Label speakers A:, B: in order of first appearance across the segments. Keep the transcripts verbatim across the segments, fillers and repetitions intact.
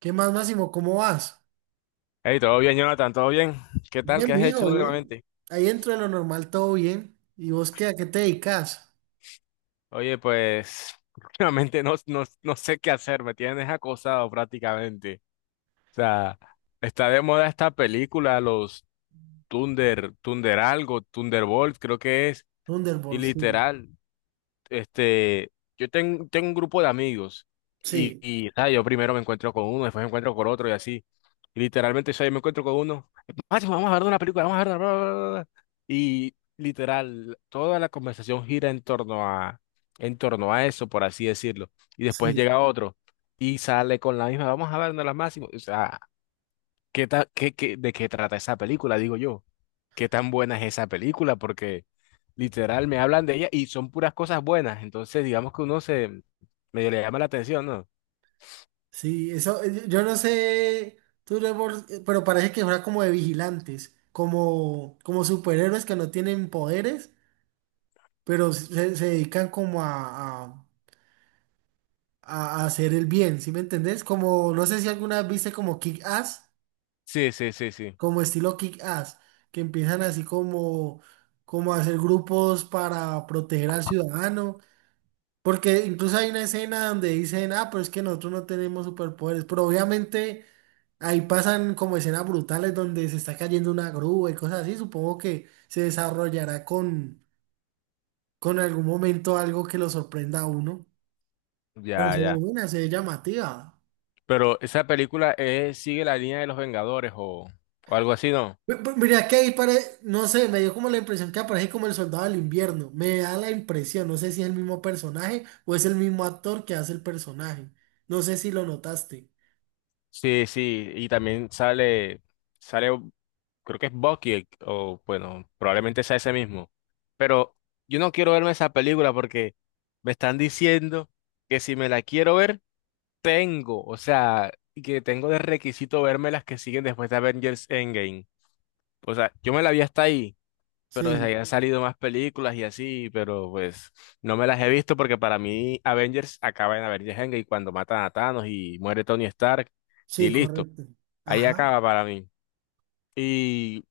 A: ¿Qué más, Máximo? ¿Cómo vas?
B: Hey, todo bien, Jonathan, todo bien. ¿Qué tal?
A: Bien,
B: ¿Qué has
A: mijo,
B: hecho
A: bien.
B: últimamente?
A: Ahí dentro de lo normal, todo bien. ¿Y vos qué, a qué te dedicas?
B: Oye, pues últimamente no, no, no sé qué hacer, me tienes acosado prácticamente. O sea, está de moda esta película, los Thunder, Thunder algo, Thunderbolt, creo que es. Y
A: Thunderbolt, sí.
B: literal, este, yo ten- tengo un grupo de amigos y,
A: Sí,
B: y, ¿sabes? Yo primero me encuentro con uno, después me encuentro con otro y así. Y literalmente, ¿sabes? Yo me encuentro con uno, "Macho, vamos a ver una película, vamos a ver una bla, bla, bla, bla". Y literal, toda la conversación gira en torno a, en torno a eso, por así decirlo. Y después
A: sí,
B: llega otro y sale con la misma, vamos a ver una de las más. O sea, ¿Qué ta- qué- qué- de qué trata esa película? Digo yo, ¿qué tan buena es esa película? Porque literal me hablan de ella y son puras cosas buenas, entonces digamos que uno se medio le llama la atención, ¿no?
A: sí. Eso, eh, yo no sé, Thunderbolt, eh, pero parece que fuera como de vigilantes, como, como superhéroes que no tienen poderes, pero se, se dedican como a, a- a hacer el bien, ¿sí me entendés? Como, no sé si alguna vez viste como Kick-Ass.
B: Sí, sí, sí, sí,
A: Como estilo Kick-Ass, que empiezan así como, como a hacer grupos para proteger al ciudadano, porque incluso hay una escena donde dicen, ah, pero es que nosotros no tenemos superpoderes, pero obviamente ahí pasan como escenas brutales donde se está cayendo una grúa y cosas así, supongo que se desarrollará con, con algún momento algo que lo sorprenda a uno, pero
B: ya,
A: se ve
B: ya.
A: buena, se ve llamativa.
B: Pero esa película eh, sigue la línea de los Vengadores o, o algo así, ¿no?
A: Mi- mi- Mira que ahí pare, no sé, me dio como la impresión que aparece como el soldado del invierno. Me da la impresión, no sé si es el mismo personaje o es el mismo actor que hace el personaje. No sé si lo notaste.
B: Sí, sí, y también sale, sale, creo que es Bucky, el- o bueno, probablemente sea ese mismo. Pero yo no quiero verme esa película porque me están diciendo que si me la quiero ver, tengo, o sea, que tengo de requisito verme las que siguen después de Avengers Endgame. O sea, yo me la vi hasta ahí, pero desde ahí
A: Sí,
B: han salido más películas y así, pero pues no me las he visto porque para mí Avengers acaba en Avengers Endgame cuando matan a Thanos y muere Tony Stark y
A: sí,
B: listo.
A: correcto.
B: Ahí
A: Ajá.
B: acaba para mí. Y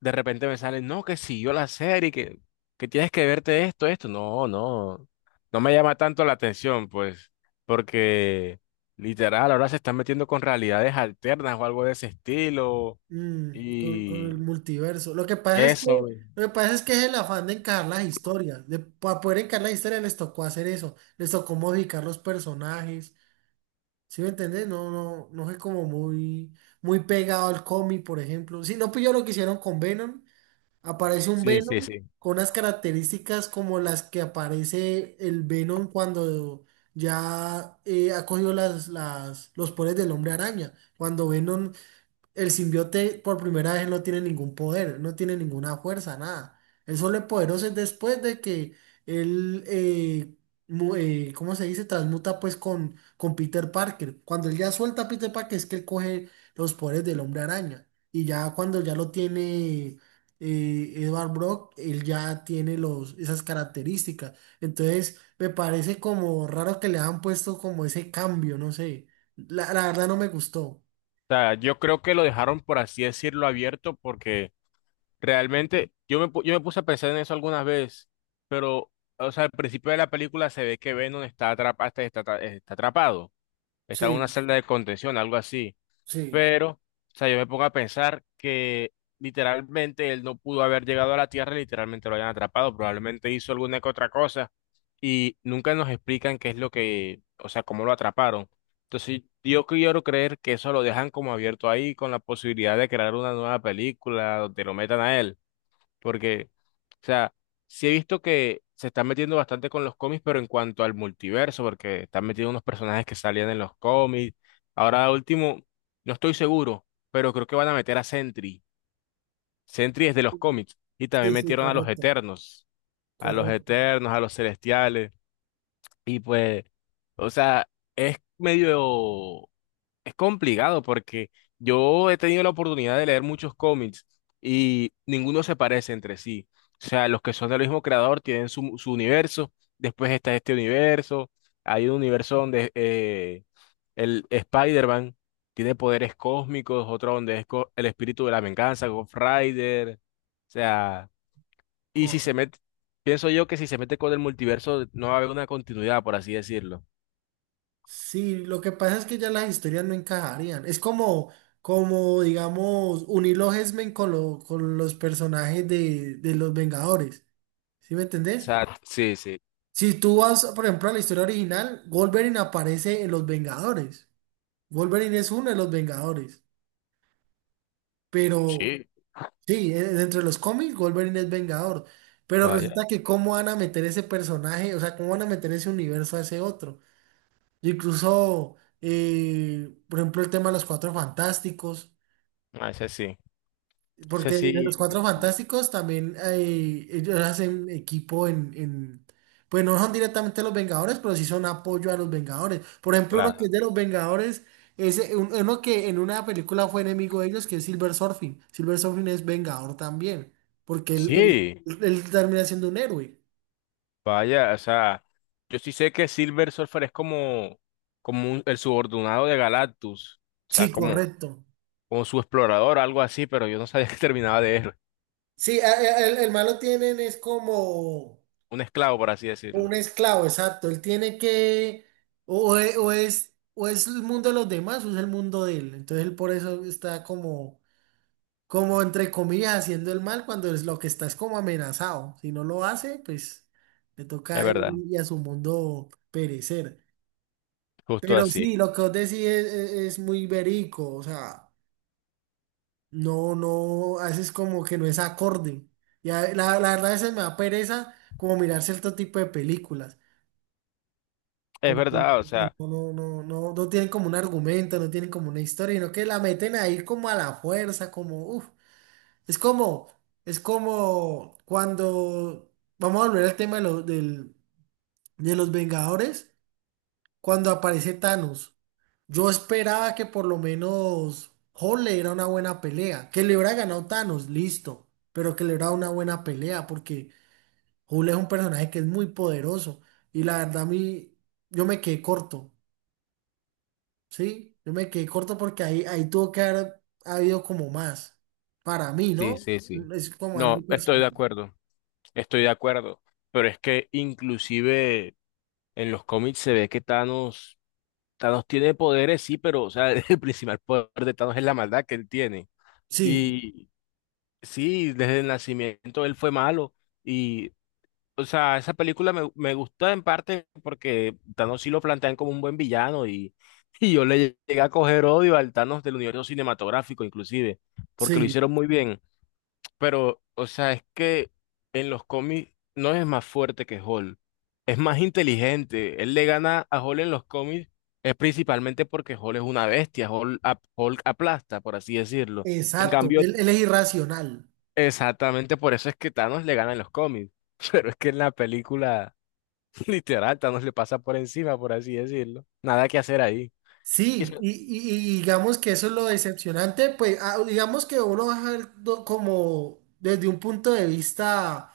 B: de repente me sale, no, que siguió la serie, que, que tienes que verte esto, esto. No, no, no me llama tanto la atención, pues, porque literal, ahora se están metiendo con realidades alternas o algo de ese estilo.
A: Mm, con, con el
B: Y
A: multiverso. Lo que pasa es que,
B: eso,
A: lo que pasa es que es el afán de encajar las historias. De, para poder encajar las historias les tocó hacer eso. Les tocó modificar los personajes. ¿Sí me entendés? No, no, no fue como muy, muy pegado al cómic, por ejemplo. Si no pilló lo que hicieron con Venom. Aparece un
B: sí, sí,
A: Venom
B: sí.
A: con unas características como las que aparece el Venom cuando ya eh, ha cogido las, las, los poderes del hombre araña. Cuando Venom el simbiote por primera vez no tiene ningún poder, no tiene ninguna fuerza, nada. Él solo es poderoso es después de que él, eh, mu- eh, ¿cómo se dice? Transmuta pues con, con Peter Parker. Cuando él ya suelta a Peter Parker es que él coge los poderes del hombre araña. Y ya cuando ya lo tiene eh, Edward Brock, él ya tiene los, esas características. Entonces me parece como raro que le han puesto como ese cambio, no sé. La, la verdad no me gustó.
B: O sea, yo creo que lo dejaron, por así decirlo, abierto porque... Realmente, yo me, pu- yo me puse a pensar en eso algunas veces, pero, o sea, al principio de la película se ve que Venom está atrapado, está, está atra- eh, está atrapado, está en una
A: Sí,
B: celda de contención, algo así.
A: sí.
B: Pero, o sea, yo me pongo a pensar que literalmente él no pudo haber llegado a la Tierra, literalmente lo hayan atrapado, probablemente hizo alguna que otra cosa y nunca nos explican qué es lo que, o sea, cómo lo atraparon. Entonces, yo quiero creer que eso lo dejan como abierto ahí con la posibilidad de crear una nueva película donde lo metan a él. Porque, o sea, sí he visto que se están metiendo bastante con los cómics, pero en cuanto al multiverso, porque están metiendo unos personajes que salían en los cómics. Ahora último, no estoy seguro, pero creo que van a meter a Sentry. Sentry es de los cómics. Y también
A: Sí, sí,
B: metieron a los
A: correcto,
B: Eternos, a los
A: correcto,
B: Eternos, a los Celestiales. Y pues, o sea, es medio es complicado porque yo he tenido la oportunidad de leer muchos cómics y ninguno se parece entre sí. O sea, los que son del mismo creador tienen su, su universo, después está este universo, hay un universo donde eh, el Spider-Man tiene poderes cósmicos, otro donde es co- el espíritu de la venganza, Ghost Rider. O sea, y si se
A: correcto.
B: mete, pienso yo que si se mete con el multiverso no va a haber una continuidad, por así decirlo. O
A: Sí, lo que pasa es que ya las historias no encajarían. Es como, como digamos, unir los X-Men con, lo- con los personajes de, de los Vengadores. ¿Sí me entendés?
B: sea, sí, sí.
A: Si tú vas, por ejemplo, a la historia original, Wolverine aparece en los Vengadores. Wolverine es uno de los Vengadores. Pero
B: Sí.
A: sí, e- entre los cómics, Wolverine es Vengador. Pero resulta
B: Vaya,
A: que cómo van a meter ese personaje, o sea, cómo van a meter ese universo a ese otro. Y incluso, eh, por ejemplo, el tema de los Cuatro Fantásticos,
B: a ese sí. Sé
A: porque de los
B: si
A: Cuatro Fantásticos también eh, ellos hacen equipo en, en- Pues no son directamente los Vengadores, pero sí son apoyo a los Vengadores. Por ejemplo, uno que es
B: la...
A: de los Vengadores, es eh, un- uno que en una película fue enemigo de ellos, que es Silver Surfing. Silver Surfing es Vengador también, porque él, él,
B: Sí,
A: él termina siendo un héroe.
B: vaya, o sea, yo sí sé que Silver Surfer es como, como un- el subordinado de Galactus, o sea,
A: Sí,
B: como,
A: correcto.
B: como su explorador, algo así, pero yo no sabía que terminaba de héroe,
A: Sí, a- a- el, el malo tienen es como...
B: un esclavo, por así decirlo.
A: Un esclavo, exacto. Él tiene que, o, o e- o es, o es el mundo de los demás o es el mundo de él. Entonces él por eso está como, como entre comillas haciendo el mal cuando es lo que está es como amenazado. Si no lo hace, pues le toca
B: Es
A: a él
B: verdad,
A: y a su mundo perecer.
B: justo
A: Pero
B: así.
A: sí, lo que vos decís es, es- es muy verico, o sea, no, no, haces como que no es acorde. Ya, la, la verdad a veces me da pereza como mirar cierto tipo de películas.
B: Es
A: Porque
B: verdad, o sea,
A: no, no, no, no, no tienen como un argumento, no tienen como una historia, sino que la meten ahí como a la fuerza, como, uff, es como, es como cuando, vamos a volver al tema de, lo- del- de los Vengadores, cuando aparece Thanos. Yo esperaba que por lo menos Hulk le diera una buena pelea, que le hubiera ganado Thanos, listo, pero que le hubiera dado una buena pelea, porque Hulk es un personaje que es muy poderoso, y la verdad a mí, yo me quedé corto. Sí, yo me quedé corto porque ahí, ahí tuvo que haber habido como más. Para mí,
B: sí,
A: ¿no?
B: sí, sí.
A: Mm, es como
B: No,
A: algo
B: estoy de
A: personal.
B: acuerdo, estoy de acuerdo, pero es que inclusive en los cómics se ve que Thanos, Thanos tiene poderes, sí, pero, o sea, el principal poder de Thanos es la maldad que él tiene.
A: Sí,
B: Y sí, desde el nacimiento él fue malo. Y, o sea, esa película me, me gustó en parte porque Thanos sí lo plantean como un buen villano y, y yo le llegué a coger odio al Thanos del universo cinematográfico, inclusive, porque lo
A: sí,
B: hicieron muy bien. Pero, o sea, es que en los cómics no es más fuerte que Hulk, es más inteligente. Él le gana a Hulk en los cómics, es principalmente porque Hulk es una bestia, Hulk, ap- Hulk aplasta, por así decirlo. En
A: exacto.
B: cambio,
A: Él, él es irracional.
B: exactamente por eso es que Thanos le gana en los cómics. Pero es que en la película, literal, Thanos le pasa por encima, por así decirlo. Nada que hacer ahí. Y
A: Sí,
B: eso...
A: y, y- y digamos que eso es lo decepcionante, pues ah, digamos que uno va a ver do- como desde un punto de vista.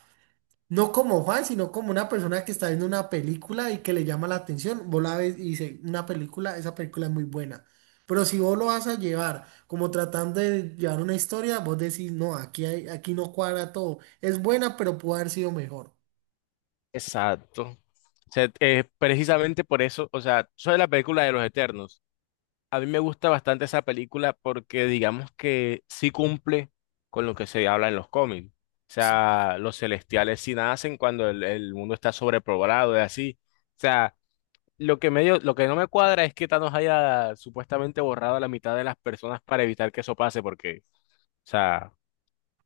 A: No como Juan, sino como una persona que está viendo una película y que le llama la atención. Vos la ves y dice, una película, esa película es muy buena. Pero si vos lo vas a llevar como tratando de llevar una historia, vos decís, no, aquí hay, aquí no cuadra todo. Es buena, pero pudo haber sido mejor.
B: Exacto. O sea, eh, precisamente por eso, o sea, sobre la película de los Eternos, a mí me gusta bastante esa película porque digamos que sí cumple con lo que se habla en los cómics. O
A: Sí.
B: sea, los celestiales sí nacen cuando el, el mundo está sobrepoblado y así. O sea, lo que medio, lo que no me cuadra es que Thanos haya supuestamente borrado a la mitad de las personas para evitar que eso pase, porque, o sea,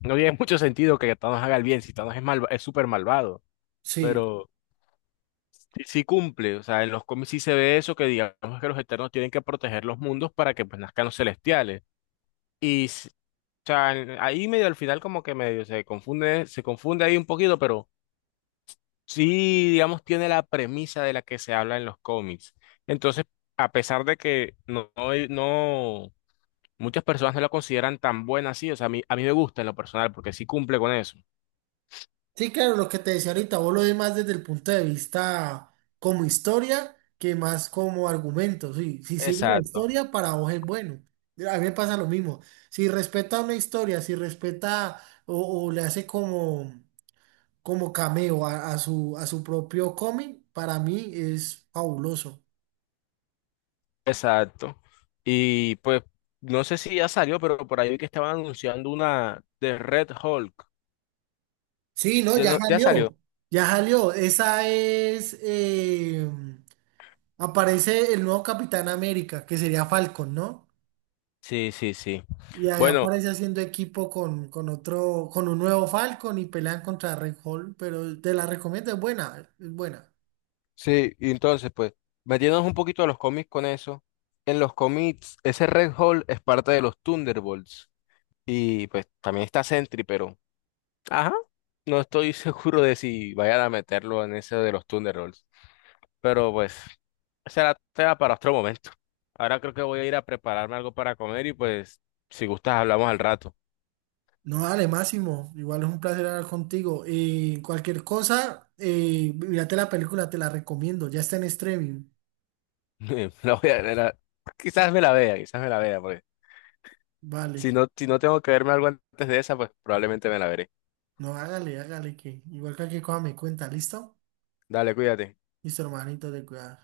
B: no tiene mucho sentido que Thanos haga el bien si Thanos es mal, es súper malvado,
A: Sí.
B: pero sí, sí cumple, o sea, en los cómics sí se ve eso que digamos que los Eternos tienen que proteger los mundos para que pues nazcan los celestiales. Y, s- o sea, en- ahí medio al final como que medio se confunde, se confunde ahí un poquito, pero sí, digamos, tiene la premisa de la que se habla en los cómics. Entonces, a pesar de que no, no, no- muchas personas no la consideran tan buena así, o sea, a mí, a mí me gusta en lo personal porque sí cumple con eso.
A: Sí, claro, lo que te decía ahorita, vos lo ves más desde el punto de vista como historia que más como argumento. Sí, si sigue la
B: Exacto,
A: historia, para vos es bueno. A mí me pasa lo mismo. Si respeta una historia, si respeta o, o le hace como, como cameo a, a su, a su propio cómic, para mí es fabuloso.
B: exacto. Y pues, no sé si ya salió, pero por ahí vi que estaban anunciando una de Red Hulk.
A: Sí, no,
B: ¿Ya,
A: ya
B: no- ya
A: salió.
B: salió?
A: Ya salió. Esa es. Eh, aparece el nuevo Capitán América, que sería Falcon, ¿no?
B: Sí, sí, sí.
A: Y ahí
B: Bueno,
A: aparece haciendo equipo con, con otro, con un nuevo Falcon y pelean contra Red Hall, pero te la recomiendo, es buena, es buena.
B: sí, y entonces, pues, metiéndonos un poquito a los cómics con eso. En los cómics, ese Red Hulk es parte de los Thunderbolts. Y pues también está Sentry, pero ajá, no estoy seguro de si vayan a meterlo en ese de los Thunderbolts. Pero pues, será tema para otro momento. Ahora creo que voy a ir a prepararme algo para comer y pues, si gustas, hablamos al rato.
A: No, dale, Máximo, igual es un placer hablar contigo. Y cualquier cosa, eh, mírate la película, te la recomiendo, ya está en streaming.
B: La voy a, la- quizás me la vea, quizás me la vea, porque si
A: Vale,
B: no, si no tengo que verme algo antes de esa, pues probablemente me la veré.
A: no, hágale, hágale, que igual cualquier cosa me cuenta, ¿listo?
B: Dale, cuídate.
A: Listo, hermanito, de cuidar.